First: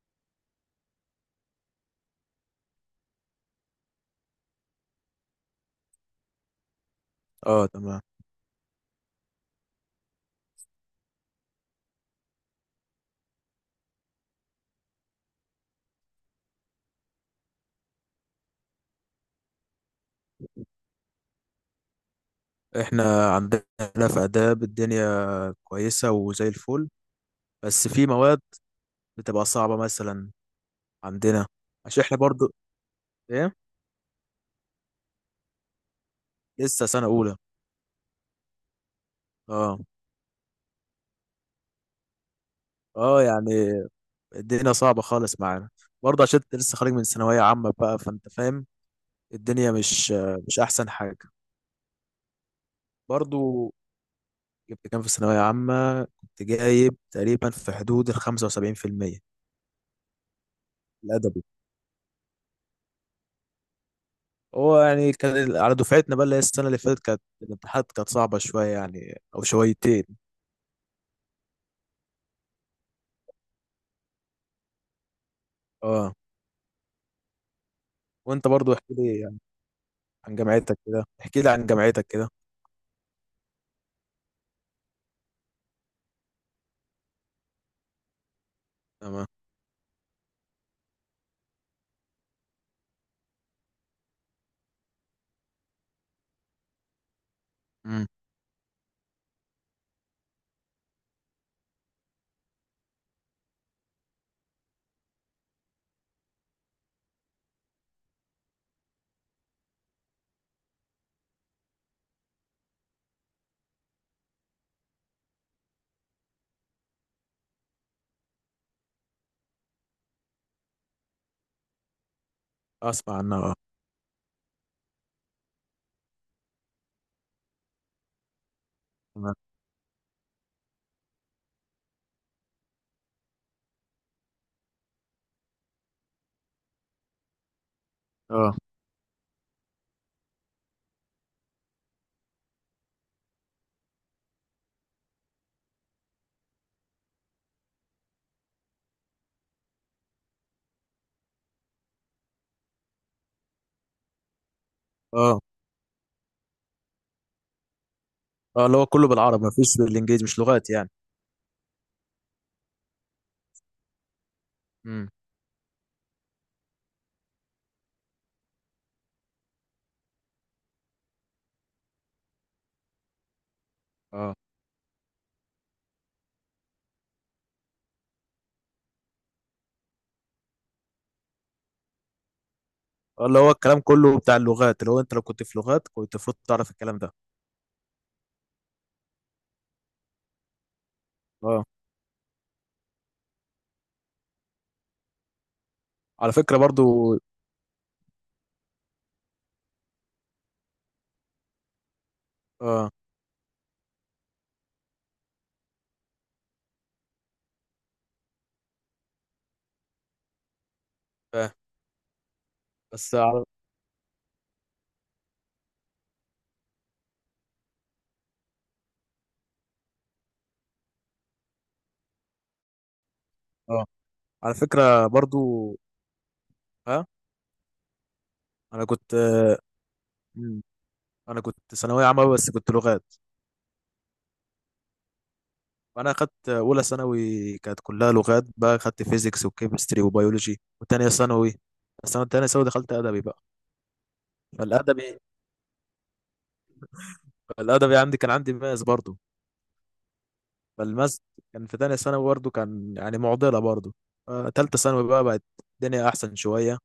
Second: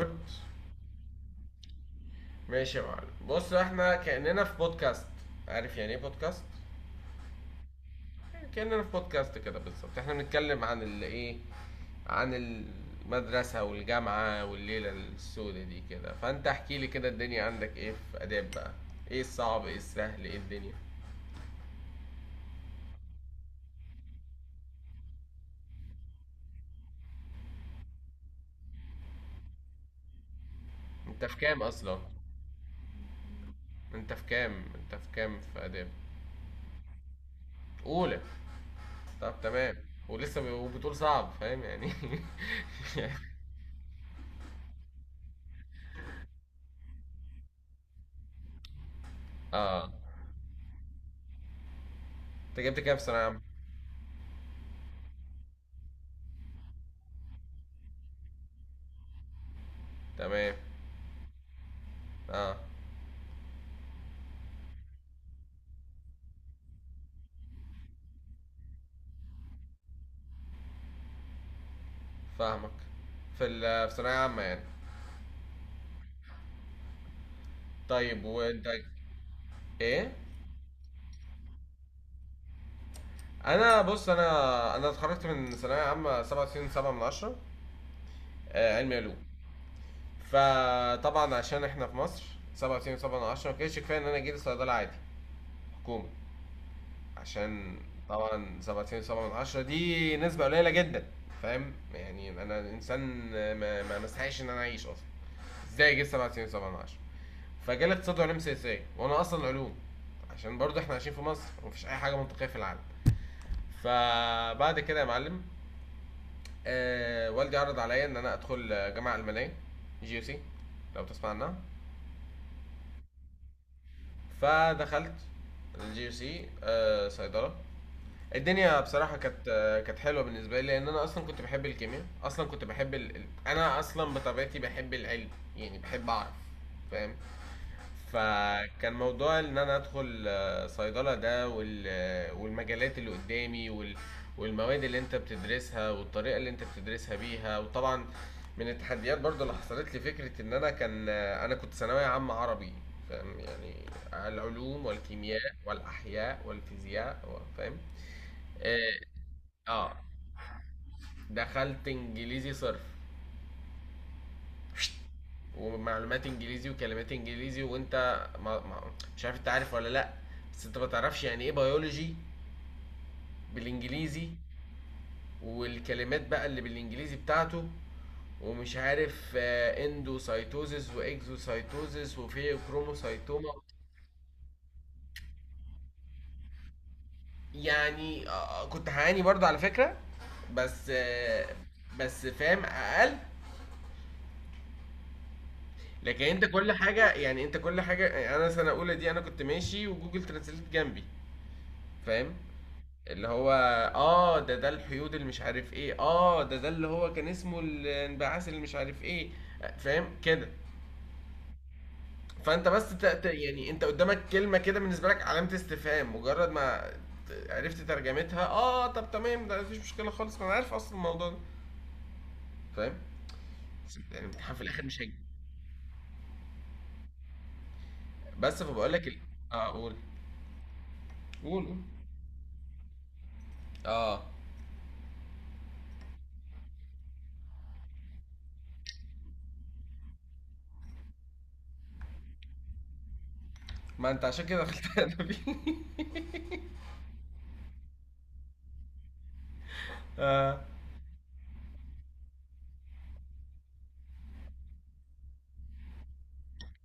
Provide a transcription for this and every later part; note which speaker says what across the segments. Speaker 1: ريكورد. ماشي يا معلم، بص احنا كأننا في بودكاست. عارف يعني ايه بودكاست؟
Speaker 2: اه تمام.
Speaker 1: كأننا في بودكاست كده بالظبط. احنا بنتكلم عن ال ايه، عن المدرسة والجامعة والليلة السودة دي كده، فانت احكي لي كده، الدنيا عندك ايه في آداب بقى؟ ايه الصعب، ايه السهل، ايه الدنيا؟
Speaker 2: احنا عندنا في آداب الدنيا كويسة وزي الفل، بس في مواد بتبقى صعبة مثلا،
Speaker 1: انت في
Speaker 2: عندنا
Speaker 1: كام اصلا؟
Speaker 2: عشان احنا برضو. ايه
Speaker 1: انت في كام في آداب؟
Speaker 2: لسه سنة أولى.
Speaker 1: اولى؟ طب تمام.
Speaker 2: اه
Speaker 1: وبتقول صعب، فاهم يعني.
Speaker 2: اه يعني الدنيا صعبة خالص معانا، برضه عشان انت لسه خارج من ثانوية عامة بقى فانت فاهم الدنيا
Speaker 1: اه.
Speaker 2: مش أحسن حاجة.
Speaker 1: انت جبت كام في ثانوية عامة؟
Speaker 2: برضه جبت كام في ثانوية عامة، كنت جايب تقريبا في حدود 75%،
Speaker 1: تمام.
Speaker 2: الأدبي.
Speaker 1: اه،
Speaker 2: هو يعني كان على دفعتنا بقى، اللي هي السنة اللي فاتت كانت الامتحانات كانت صعبة شوية يعني أو شويتين.
Speaker 1: فاهمك. في ثانوية عامة يعني.
Speaker 2: اه
Speaker 1: طيب
Speaker 2: وأنت
Speaker 1: وانت؟
Speaker 2: برضو احكي لي يعني
Speaker 1: ايه؟
Speaker 2: عن جامعتك كده، احكي لي عن جامعتك كده.
Speaker 1: انا بص، انا اتخرجت من ثانوية عامة 97 7 من 10. علمي علوم.
Speaker 2: تمام.
Speaker 1: فطبعا عشان احنا في مصر، 97 7 من 10 ما كانش كفاية ان انا جيت صيدلة عادي، حكومة، عشان...
Speaker 2: امم.
Speaker 1: طبعا 97 7 من 10 دي نسبة قليلة جدا. فاهم يعني انا انسان ما استحقش ان انا اعيش اصلا. ازاي جيت 97 7 من 10؟ فجالي اقتصاد وعلوم سياسيه، وانا اصلا علوم، عشان برضه احنا عايشين في مصر ومفيش اي حاجه منطقيه في العالم. فبعد كده يا معلم، والدي عرض عليا ان انا ادخل جامعه المانيه، جي يو سي، لو تسمع عنها.
Speaker 2: أسمع عنها اه.
Speaker 1: فدخلت الجي يو سي، صيدله. الدنيا بصراحه
Speaker 2: تمام.
Speaker 1: كانت كانت حلوه بالنسبه لي، لان انا اصلا كنت بحب الكيمياء، اصلا كنت بحب ال... ال- انا اصلا بطبيعتي بحب العلم. يعني بحب اعرف، فاهم.
Speaker 2: اه.
Speaker 1: فكان موضوع ان انا ادخل صيدلة ده، والمجالات اللي قدامي، والمواد اللي انت بتدرسها والطريقة اللي انت بتدرسها بيها، وطبعا من التحديات برضو اللي حصلت لي فكرة ان انا كان آه، انا كنت ثانوية عامة عربي، فاهم يعني. العلوم
Speaker 2: اه
Speaker 1: والكيمياء والاحياء والفيزياء فاهم.
Speaker 2: اه اللي هو
Speaker 1: اه،
Speaker 2: كله بالعربي مفيش
Speaker 1: آه،
Speaker 2: بالإنجليزي مش لغات يعني.
Speaker 1: دخلت انجليزي صرف،
Speaker 2: امم.
Speaker 1: ومعلومات انجليزي، وكلمات انجليزي، وانت ما ما مش عارف، انت عارف ولا لا؟ بس انت ما تعرفش يعني ايه بيولوجي بالانجليزي،
Speaker 2: اه.
Speaker 1: والكلمات بقى اللي بالانجليزي بتاعته، ومش عارف اندوسايتوزيس واكزوسايتوزيس
Speaker 2: اللي
Speaker 1: وفيوكروموسايتوما.
Speaker 2: هو الكلام كله بتاع اللغات، اللي هو أنت لو كنت في لغات كنت المفروض تعرف الكلام ده.
Speaker 1: يعني كنت هعاني برضه على فكرة. بس آه،
Speaker 2: اه،
Speaker 1: بس فاهم اقل. لكن
Speaker 2: على
Speaker 1: انت
Speaker 2: فكرة
Speaker 1: كل حاجة،
Speaker 2: برضو.
Speaker 1: يعني انت كل حاجة، يعني انا سنة اولى دي انا كنت ماشي وجوجل ترانسليت جنبي، فاهم،
Speaker 2: اه
Speaker 1: اللي هو اه، ده الحيود اللي مش عارف ايه، اه، ده اللي هو كان اسمه الانبعاث اللي مش عارف ايه. فاهم كده.
Speaker 2: فاهم.
Speaker 1: فانت بس
Speaker 2: بس على.
Speaker 1: يعني انت قدامك كلمة كده بالنسبة لك علامة استفهام، مجرد ما عرفت ترجمتها اه، طب تمام، ده مفيش مشكلة خالص، ما انا عارف اصلا الموضوع ده، فاهم.
Speaker 2: اه
Speaker 1: بس يعني
Speaker 2: على
Speaker 1: الامتحان في الاخر مش
Speaker 2: فكرة
Speaker 1: هيجي.
Speaker 2: برضو. ها.
Speaker 1: بس
Speaker 2: أنا
Speaker 1: فبقول لك
Speaker 2: كنت
Speaker 1: اه، قول
Speaker 2: انا
Speaker 1: قول
Speaker 2: كنت
Speaker 1: قول.
Speaker 2: ثانويه عامه بس كنت لغات،
Speaker 1: اه.
Speaker 2: فانا اخدت اولى ثانوي كانت كلها لغات بقى، اخدت فيزيكس وكيمستري وبيولوجي، وتانية ثانوي، السنه التانية ثانوي دخلت ادبي بقى.
Speaker 1: ما انت عشان كده دخلت
Speaker 2: فالادبي،
Speaker 1: ادبي.
Speaker 2: الادبي عندي كان عندي ماس برضه.
Speaker 1: اه.
Speaker 2: فالماس كان في تانية ثانوي برضه كان يعني معضله برضه. تالتة ثانوي بقى بقت الدنيا احسن شويه،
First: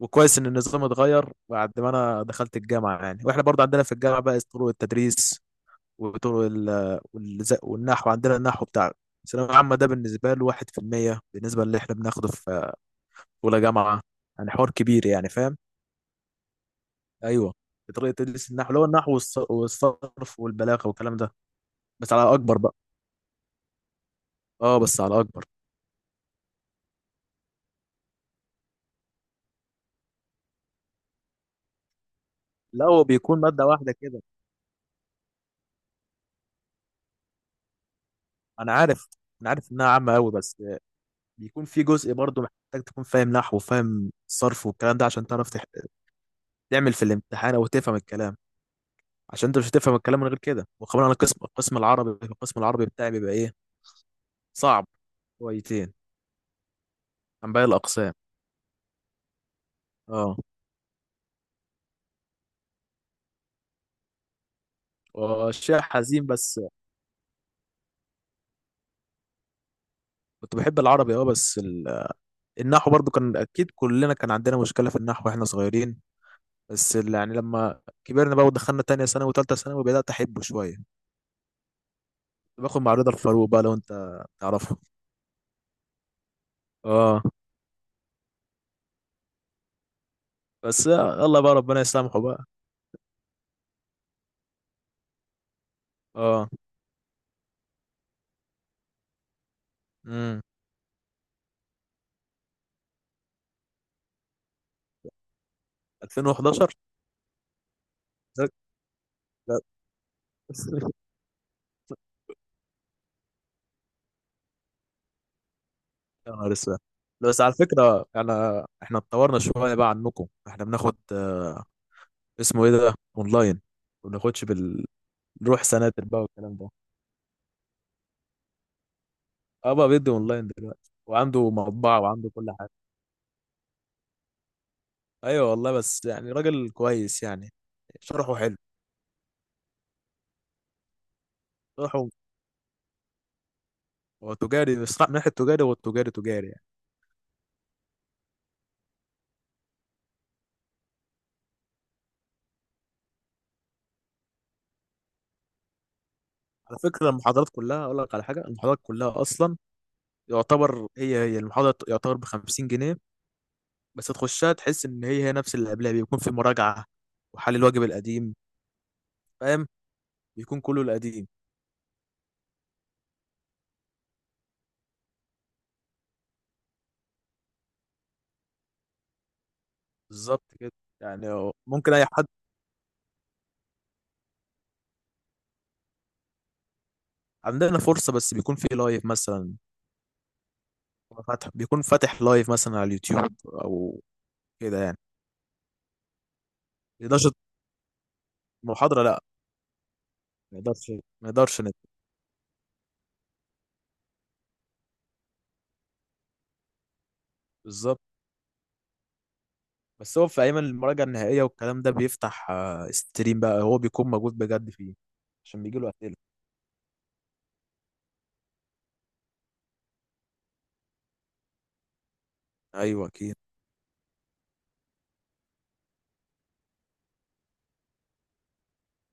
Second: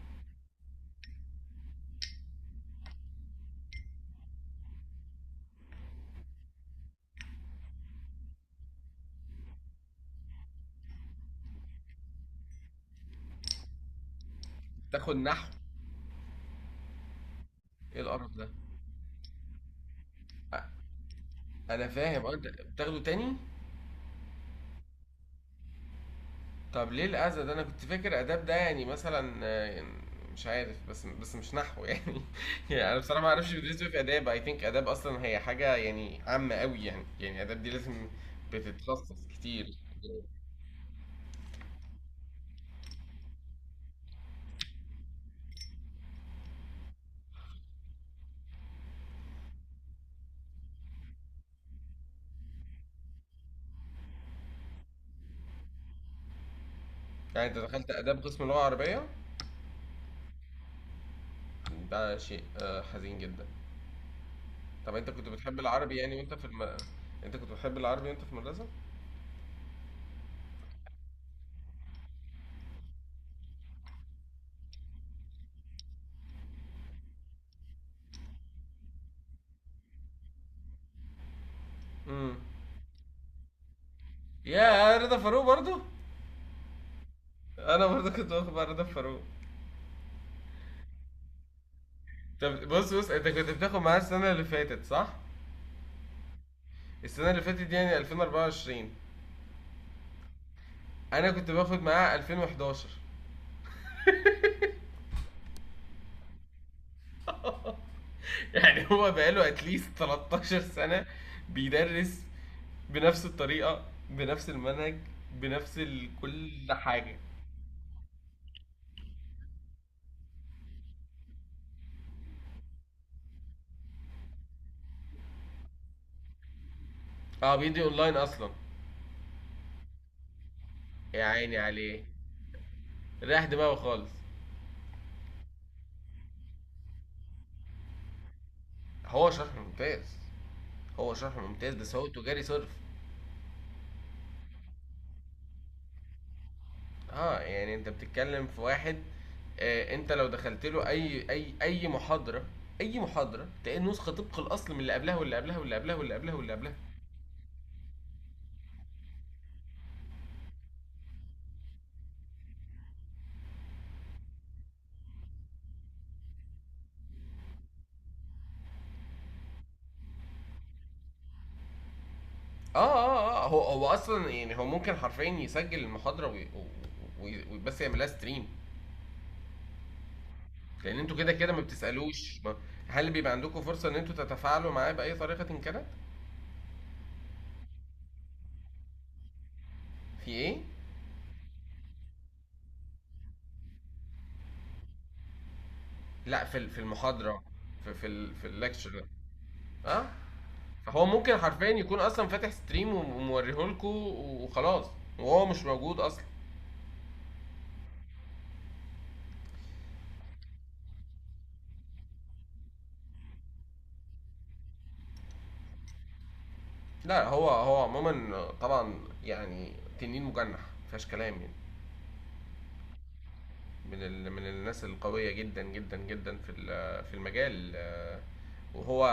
Speaker 2: وكويس ان النظام اتغير بعد ما انا دخلت الجامعه. يعني واحنا برضه عندنا في الجامعه بقى طرق التدريس وطرق والنحو. عندنا النحو بتاع الثانوية العامة ده بالنسبة له 1% بالنسبة اللي احنا بناخده في أولى جامعة، يعني حوار كبير
Speaker 1: تاخد
Speaker 2: يعني
Speaker 1: نحو؟
Speaker 2: فاهم. أيوه.
Speaker 1: ايه
Speaker 2: طريقة
Speaker 1: القرف ده؟
Speaker 2: تدريس النحو اللي هو النحو والصرف
Speaker 1: أ-
Speaker 2: والبلاغة والكلام ده،
Speaker 1: انا
Speaker 2: بس
Speaker 1: فاهم،
Speaker 2: على
Speaker 1: انت
Speaker 2: أكبر بقى.
Speaker 1: بتاخده تاني.
Speaker 2: أه بس على أكبر.
Speaker 1: طب ليه الأذى ده؟ أنا كنت فاكر آداب ده يعني مثلًا مش عارف، بس مش نحو يعني.
Speaker 2: لا
Speaker 1: يعني أنا
Speaker 2: هو
Speaker 1: بصراحة ما
Speaker 2: بيكون
Speaker 1: أعرفش
Speaker 2: مادة
Speaker 1: بيدرسوا إيه
Speaker 2: واحدة
Speaker 1: في
Speaker 2: كده.
Speaker 1: آداب. I think آداب أصلًا هي حاجة يعني عامة أوي، يعني، يعني آداب دي لازم
Speaker 2: أنا عارف،
Speaker 1: بتتخصص
Speaker 2: أنا
Speaker 1: كتير،
Speaker 2: عارف إنها عامة أوي، بس بيكون في جزء برضه محتاج تكون فاهم نحو وفاهم صرف والكلام ده عشان تعرف تعمل في الامتحان أو تفهم الكلام، عشان انت مش هتفهم الكلام من غير كده. وكمان انا قسم، القسم العربي، القسم العربي بتاعي بيبقى ايه، صعب شويتين
Speaker 1: يعني
Speaker 2: عن
Speaker 1: أنت
Speaker 2: باقي
Speaker 1: دخلت
Speaker 2: الاقسام.
Speaker 1: آداب قسم لغة عربية؟
Speaker 2: اه.
Speaker 1: ده شيء حزين جدًا. طب أنت كنت بتحب
Speaker 2: وشيء
Speaker 1: العربي يعني،
Speaker 2: حزين
Speaker 1: وأنت في
Speaker 2: بس.
Speaker 1: الم أنت كنت بتحب العربي وأنت في المدرسة؟
Speaker 2: كنت بحب العربي اه، النحو برضو كان اكيد كلنا كان عندنا مشكله في النحو واحنا صغيرين، بس يعني لما كبرنا بقى ودخلنا تانية ثانوي وتالتة ثانوي بدات احبه شويه. كنت
Speaker 1: إمم.
Speaker 2: باخد مع رضا الفاروق بقى، لو انت تعرفه.
Speaker 1: ياه! رضا فاروق برضه!
Speaker 2: اه.
Speaker 1: أنا برضه كنت باخد مع رضا فاروق.
Speaker 2: بس يلا بقى ربنا يسامحه بقى.
Speaker 1: طب بُص، بُص أنت كنت بتاخد معاه السنة اللي فاتت صح؟
Speaker 2: اه.
Speaker 1: السنة اللي فاتت دي يعني 2024.
Speaker 2: امم.
Speaker 1: أنا كنت باخد معاه 2011.
Speaker 2: 2011.
Speaker 1: يعني هو بقاله اتليست 13 سنة بيدرس بنفس الطريقة بنفس المنهج
Speaker 2: يا نهار
Speaker 1: كل
Speaker 2: اسود.
Speaker 1: حاجة.
Speaker 2: بس على فكرة انا، احنا اتطورنا شوية بقى عنكم، احنا بناخد اسمه ايه ده، اونلاين، ما بناخدش بالروح سناتر بقى والكلام ده.
Speaker 1: اه، بيدي اونلاين اصلا.
Speaker 2: اه بقى بيدي اونلاين دلوقتي
Speaker 1: يا
Speaker 2: وعنده
Speaker 1: عيني
Speaker 2: مطبعة
Speaker 1: عليه،
Speaker 2: وعنده كل حاجة.
Speaker 1: رايح دماغه خالص.
Speaker 2: ايوه والله، بس يعني راجل كويس يعني، شرحه حلو.
Speaker 1: هو شرح ممتاز. هو شرح ممتاز بس هو
Speaker 2: شرحه،
Speaker 1: تجاري صرف.
Speaker 2: هو تجاري، بس من ناحية تجاري هو التجاري تجاري يعني.
Speaker 1: اه، يعني انت بتتكلم في واحد، انت لو دخلت له اي محاضره، اي محاضره تلاقي النسخه طبق الاصل من اللي قبلها واللي قبلها واللي قبلها واللي قبلها واللي قبلها.
Speaker 2: على فكرة المحاضرات كلها، اقول لك على حاجة، المحاضرات كلها اصلا يعتبر هي المحاضرة، يعتبر ب 50 جنيه، بس تخشها تحس ان هي نفس اللي قبلها، بيكون في مراجعة وحل الواجب القديم، فاهم، بيكون كله القديم.
Speaker 1: اه، هو اصلا يعني هو ممكن حرفيا يسجل المحاضره وي بس يعملها ستريم،
Speaker 2: بالظبط كده.
Speaker 1: لان انتوا كده
Speaker 2: يعني
Speaker 1: كده ما
Speaker 2: ممكن اي حد.
Speaker 1: بتسالوش. ما هل بيبقى عندكم فرصه ان انتوا تتفاعلوا معاه باي طريقه إن كانت؟
Speaker 2: عندنا فرصة بس بيكون في لايف مثلا،
Speaker 1: في ايه؟
Speaker 2: فاتح، بيكون فاتح لايف مثلا على اليوتيوب او كده يعني.
Speaker 1: لا، في
Speaker 2: ما يقدرش.
Speaker 1: المحاضره، في الليكتشر.
Speaker 2: محاضرة لا.
Speaker 1: اه.
Speaker 2: ما يقدرش.
Speaker 1: فهو
Speaker 2: ما
Speaker 1: ممكن
Speaker 2: يقدرش
Speaker 1: حرفيا
Speaker 2: نت-
Speaker 1: يكون اصلا فاتح ستريم وموريهولكوا وخلاص، وهو مش موجود اصلا.
Speaker 2: بالظبط. بس هو في ايام المراجعة النهائية والكلام ده بيفتح ستريم بقى، هو بيكون موجود بجد فيه، عشان بيجي له اسئلة.
Speaker 1: لا، هو عموما طبعا يعني تنين مجنح، مفيهاش كلام يعني،
Speaker 2: ايوه اكيد.
Speaker 1: من الناس القويه جدا جدا جدا في المجال، وهو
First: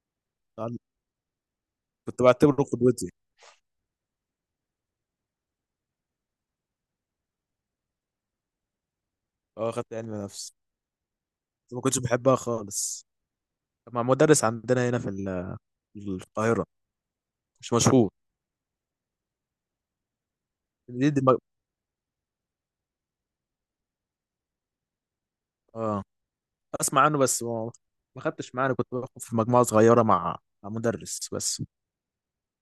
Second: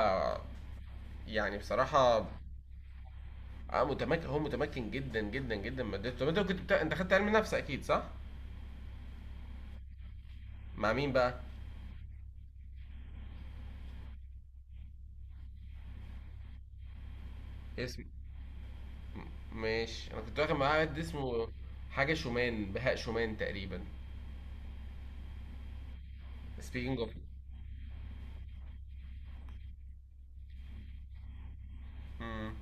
Speaker 1: يعني
Speaker 2: كنت
Speaker 1: بصراحه
Speaker 2: بعتبره قدوتي.
Speaker 1: متمكن، هو متمكن جدا جدا جدا من مادته. طب انت انت خدت علم نفس اكيد صح؟
Speaker 2: اه خدت علم نفس،
Speaker 1: مع مين بقى؟
Speaker 2: ما كنتش بحبها خالص. مع مدرس عندنا هنا في القاهرة، مش
Speaker 1: اسم
Speaker 2: مشهور.
Speaker 1: م- ماشي، انا كنت واخد معاه حد
Speaker 2: دي دي مج...
Speaker 1: اسمه حاجه شومان، بهاء شومان تقريبا.
Speaker 2: اه
Speaker 1: Speaking
Speaker 2: اسمع
Speaker 1: of...
Speaker 2: عنه، بس ما ما خدتش معانا، كنت باخد في مجموعة صغيرة مع مدرس بس.
Speaker 1: امم.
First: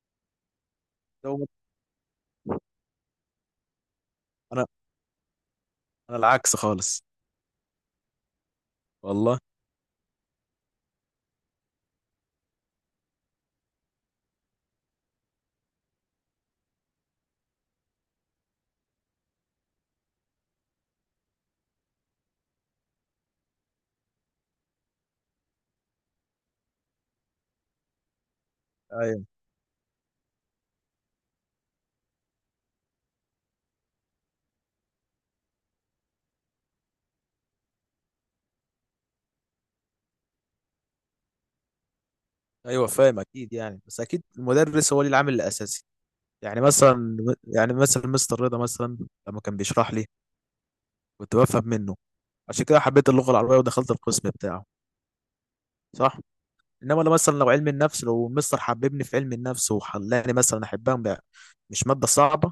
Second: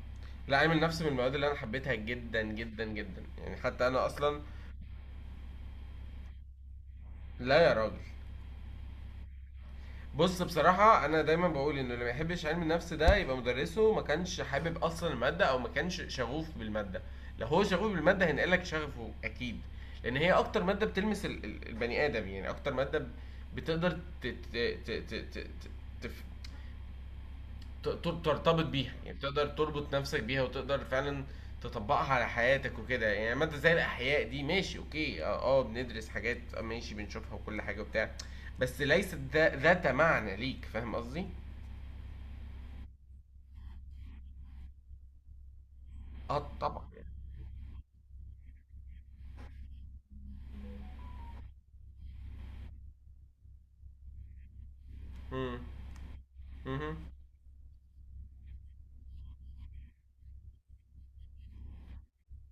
Speaker 1: لا، علم النفس من المواد
Speaker 2: لو
Speaker 1: اللي
Speaker 2: مت-
Speaker 1: انا حبيتها جدا جدا جدا، يعني حتى انا اصلا...
Speaker 2: انا انا العكس خالص.
Speaker 1: لا يا راجل.
Speaker 2: والله.
Speaker 1: بص، بصراحة أنا دايما بقول إنه اللي ما يحبش علم النفس ده يبقى مدرسه ما كانش حابب أصلا المادة، أو ما كانش شغوف بالمادة. لو هو شغوف بالمادة هينقلك شغفه أكيد. لأن هي أكتر مادة بتلمس البني آدم، يعني أكتر مادة بتقدر ت- ت- ت- ت- ت- ت- تف- ت- ت- ترتبط بيها، يعني
Speaker 2: ايوه.
Speaker 1: تقدر تربط نفسك بيها وتقدر فعلا تطبقها على حياتك وكده. يعني مادة زي الأحياء دي، ماشي أوكي، اه بندرس حاجات ماشي بنشوفها وكل حاجة وبتاع، بس ليست ذات معنى ليك، فاهم قصدي؟
Speaker 2: ايوه فاهم اكيد يعني، بس اكيد المدرس هو اللي العامل الاساسي.
Speaker 1: اه
Speaker 2: يعني
Speaker 1: طبعا يعني.
Speaker 2: مثلا يعني مثلا مستر رضا مثلا، لما كان بيشرح لي كنت بفهم منه، عشان كده حبيت اللغة العربية ودخلت القسم بتاعه.
Speaker 1: امم.
Speaker 2: صح.
Speaker 1: امم.
Speaker 2: انما لو مثلا، لو علم النفس لو المستر حببني في علم النفس وخلاني مثلا احبها بقى، مش ماده صعبه،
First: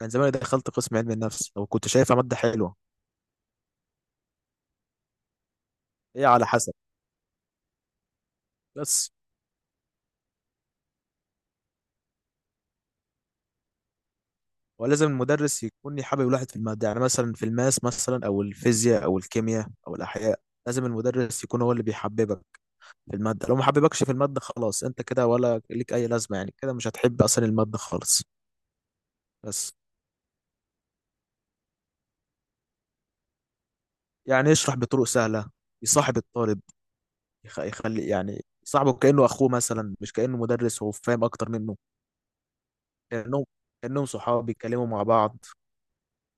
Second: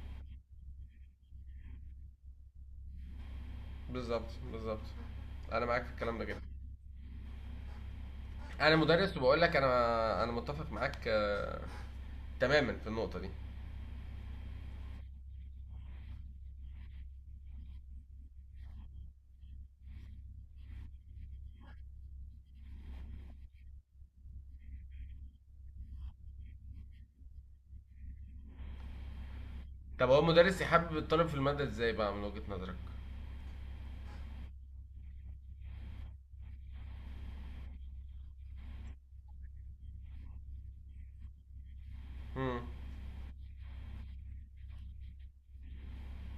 Speaker 2: كان زمان دخلت قسم علم النفس لو كنت شايفها ماده حلوه.
Speaker 1: بالظبط، بالظبط، انا معاك في الكلام ده
Speaker 2: هي
Speaker 1: جدا.
Speaker 2: على حسب
Speaker 1: انا
Speaker 2: بس.
Speaker 1: مدرس وبقول لك انا متفق معاك تماما في النقطة دي.
Speaker 2: ولازم المدرس يكون حابب الواحد في الماده، يعني مثلا في الماس مثلا او الفيزياء او الكيمياء او الاحياء، لازم المدرس يكون هو اللي بيحببك في الماده، لو ما حببكش في الماده خلاص انت كده ولا ليك اي لازمه، يعني كده مش هتحب اصلا الماده خالص. بس.
Speaker 1: طب هو المدرس يحبب الطالب في المادة ازاي بقى من وجهة نظرك؟
Speaker 2: يعني يشرح بطرق سهله، يصاحب الطالب، يخلي يعني صاحبه كأنه أخوه مثلا، مش كأنه مدرس هو فاهم أكتر منه.
Speaker 1: امم.
Speaker 2: كأنهم كأنهم صحاب بيتكلموا مع بعض،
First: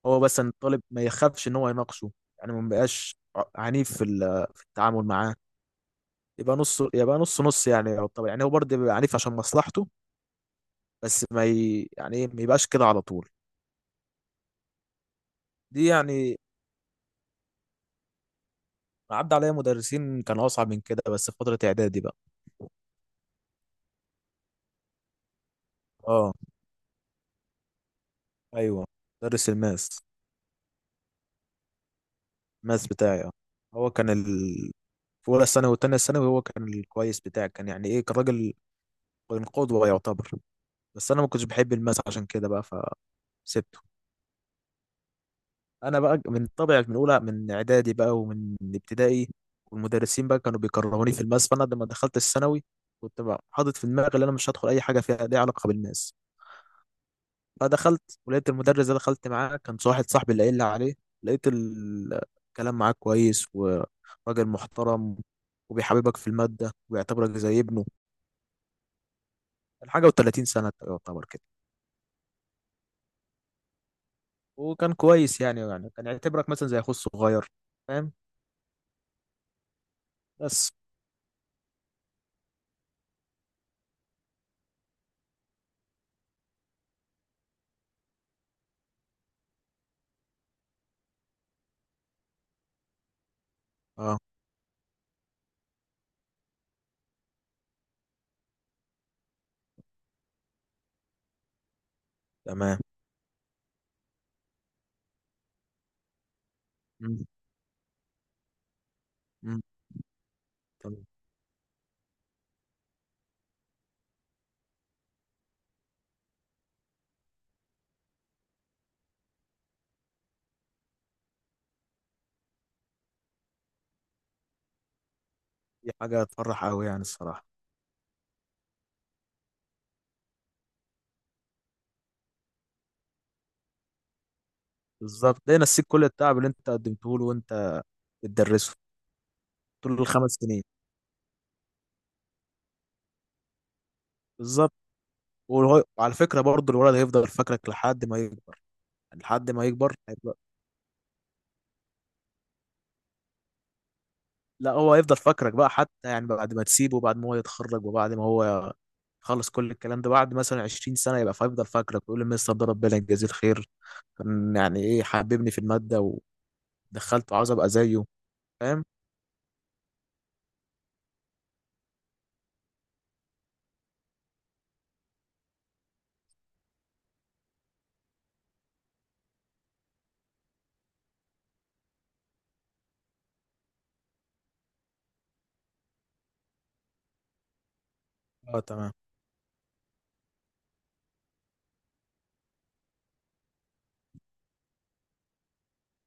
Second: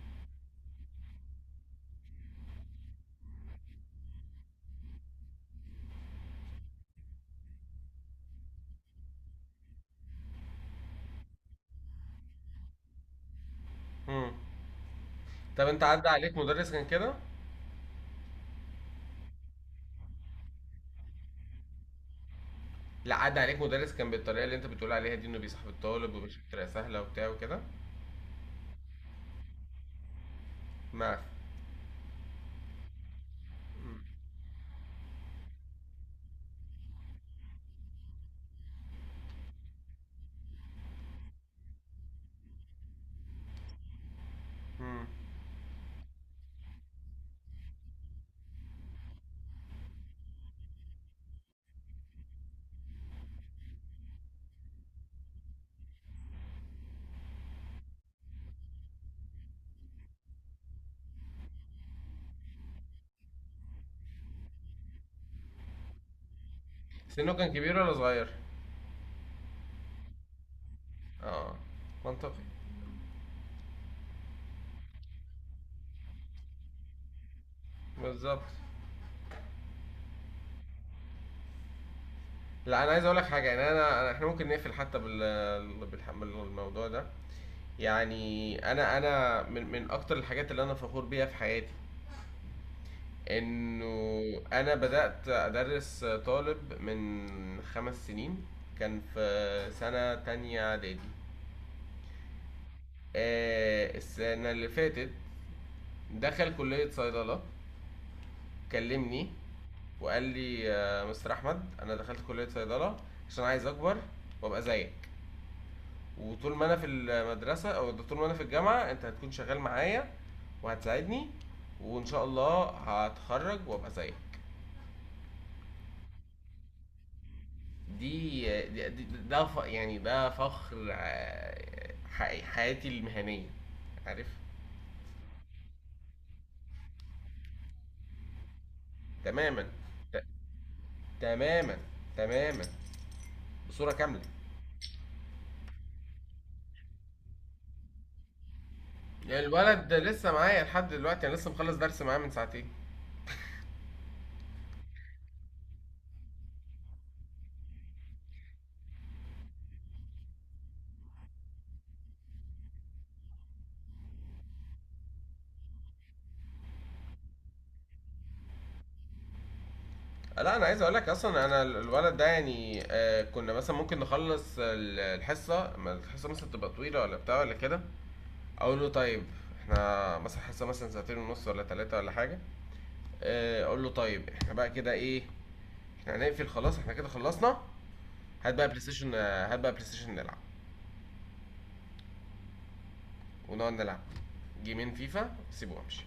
Speaker 2: هو بس إن الطالب ما يخافش إن هو يناقشه. يعني ما بقاش عنيف في التعامل معاه، يبقى نص، يبقى نص يعني، طبعا يعني هو برضه بيبقى عنيف عشان مصلحته، بس ما ي... يعني إيه، ما يبقاش كده على طول.
Speaker 1: امم. طب انت
Speaker 2: دي
Speaker 1: عدى عليك
Speaker 2: يعني
Speaker 1: مدرس كان كده؟
Speaker 2: عدى عليا مدرسين كانوا أصعب من كده، بس في فترة إعدادي بقى.
Speaker 1: لا، عدى عليك مدرس كان بالطريقة اللي انت بتقول عليها دي، انه بيصاحب الطالب
Speaker 2: اه
Speaker 1: ومش بطريقة سهلة وبتاع وكده؟
Speaker 2: ايوه. مدرس الماس،
Speaker 1: ما
Speaker 2: الماس بتاعي اه، هو
Speaker 1: مم.
Speaker 2: كان ال... في اولى ثانوي وتانية ثانوي هو كان الكويس بتاعي، كان يعني ايه، كان راجل، كان قدوة يعتبر، بس انا ما كنتش بحب الماس عشان كده بقى، فسبته.
Speaker 1: مم.
Speaker 2: انا بقى من طبع من اولى من اعدادي بقى ومن ابتدائي والمدرسين بقى كانوا بيكرهوني في الماس، فانا لما دخلت الثانوي كنت بقى حاطط في دماغي ان انا مش هدخل اي حاجه فيها ليها علاقه بالماس، فدخلت ولقيت المدرس ده، دخلت معاه كان واحد صاحبي اللي قايل لي عليه، لقيت الكلام معاه كويس وراجل محترم، وبيحببك في المادة وبيعتبرك
Speaker 1: سنه كان
Speaker 2: زي
Speaker 1: كبير
Speaker 2: ابنه.
Speaker 1: ولا صغير؟
Speaker 2: كان حاجة و30 سنة يعتبر كده.
Speaker 1: اه، منطقي.
Speaker 2: وكان كويس يعني، يعني كان يعتبرك مثلا زي أخوه الصغير، فاهم.
Speaker 1: بالظبط.
Speaker 2: بس.
Speaker 1: لا انا عايز اقول لك حاجة، يعني احنا ممكن نقفل حتى بالموضوع ده. يعني انا من اكتر الحاجات اللي انا فخور بيها في حياتي،
Speaker 2: اه
Speaker 1: انه انا بدأت ادرس طالب من خمس سنين، كان في سنة تانية اعدادي.
Speaker 2: تمام.
Speaker 1: السنة اللي فاتت دخل كلية
Speaker 2: مم.
Speaker 1: صيدلة. كلمني
Speaker 2: مم.
Speaker 1: وقال لي
Speaker 2: تمام.
Speaker 1: مستر أحمد، أنا دخلت كلية صيدلة عشان عايز أكبر وأبقى زيك، وطول ما أنا في المدرسة أو طول ما أنا في الجامعة أنت هتكون شغال معايا وهتساعدني، وإن شاء الله هتخرج وأبقى زيك.
Speaker 2: دي حاجة تفرح أوي يعني الصراحة.
Speaker 1: دي, يعني ده فخر، حياتي المهنية، عارف.
Speaker 2: بالظبط، ده نسيك كل التعب اللي أنت قدمته له وأنت بتدرسه
Speaker 1: تماما.
Speaker 2: طول
Speaker 1: ت-
Speaker 2: الخمس سنين.
Speaker 1: تماما. تماما. بصورة كاملة.
Speaker 2: بالظبط. وعلى فكرة برضه الولد هيفضل فاكرك لحد ما يكبر، لحد ما
Speaker 1: الولد
Speaker 2: يكبر
Speaker 1: ده لسه
Speaker 2: هيبقى-
Speaker 1: معايا لحد دلوقتي، انا لسه مخلص درس معاه من ساعتين.
Speaker 2: لا هو هيفضل فاكرك بقى، حتى يعني بعد ما تسيبه وبعد ما هو يتخرج وبعد ما هو خلص كل الكلام ده، بعد مثلا 20 سنة يبقى فيفضل فاكرك ويقول المستر ده ربنا يجازيه الخير، كان يعني ايه حببني في المادة، ودخلته عاوز ابقى زيه، فاهم.
Speaker 1: لا، انا عايز اقول لك اصلا، انا الولد ده يعني كنا مثلا ممكن نخلص الحصه، ما الحصه مثلا تبقى طويله ولا بتاع ولا كده، اقول له طيب احنا مثلا حصه مثلا ساعتين ونص ولا ثلاثه ولا حاجه. اقول له طيب، احنا بقى كده ايه، احنا هنقفل خلاص، احنا كده خلصنا. هات
Speaker 2: اه
Speaker 1: بقى بلاي
Speaker 2: تمام.
Speaker 1: ستيشن. هات بقى بلاي ستيشن نلعب، ونقعد نلعب جيمين فيفا، سيبه وامشي،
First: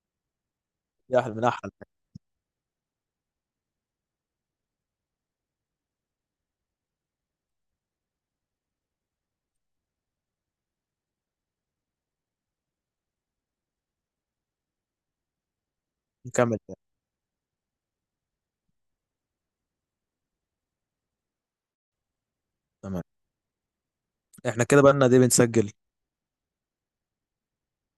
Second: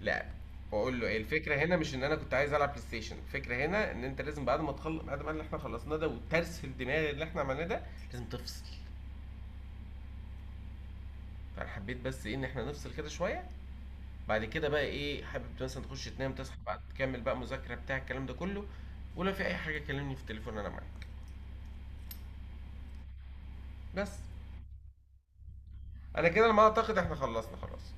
Speaker 1: لعب. واقول له ايه،
Speaker 2: يا احلى من
Speaker 1: الفكره
Speaker 2: احلى.
Speaker 1: هنا مش ان انا كنت عايز العب بلاي ستيشن، الفكره هنا ان انت لازم بعد ما تخلص، بعد ما اللي احنا خلصناه ده وترس الدماغ اللي احنا عملناه ده، لازم تفصل. فانا حبيت بس ايه، ان احنا نفصل كده شويه. بعد كده بقى ايه، حابب مثلا تخش تنام، تصحى
Speaker 2: نكمل.
Speaker 1: بعد تكمل بقى مذاكره بتاع الكلام ده كله. ولو في اي حاجه كلمني في التليفون، انا معاك.
Speaker 2: تمام.
Speaker 1: بس
Speaker 2: احنا كده بقى لنا دي بنسجل.
Speaker 1: انا كده على ما اعتقد احنا خلصنا خلاص.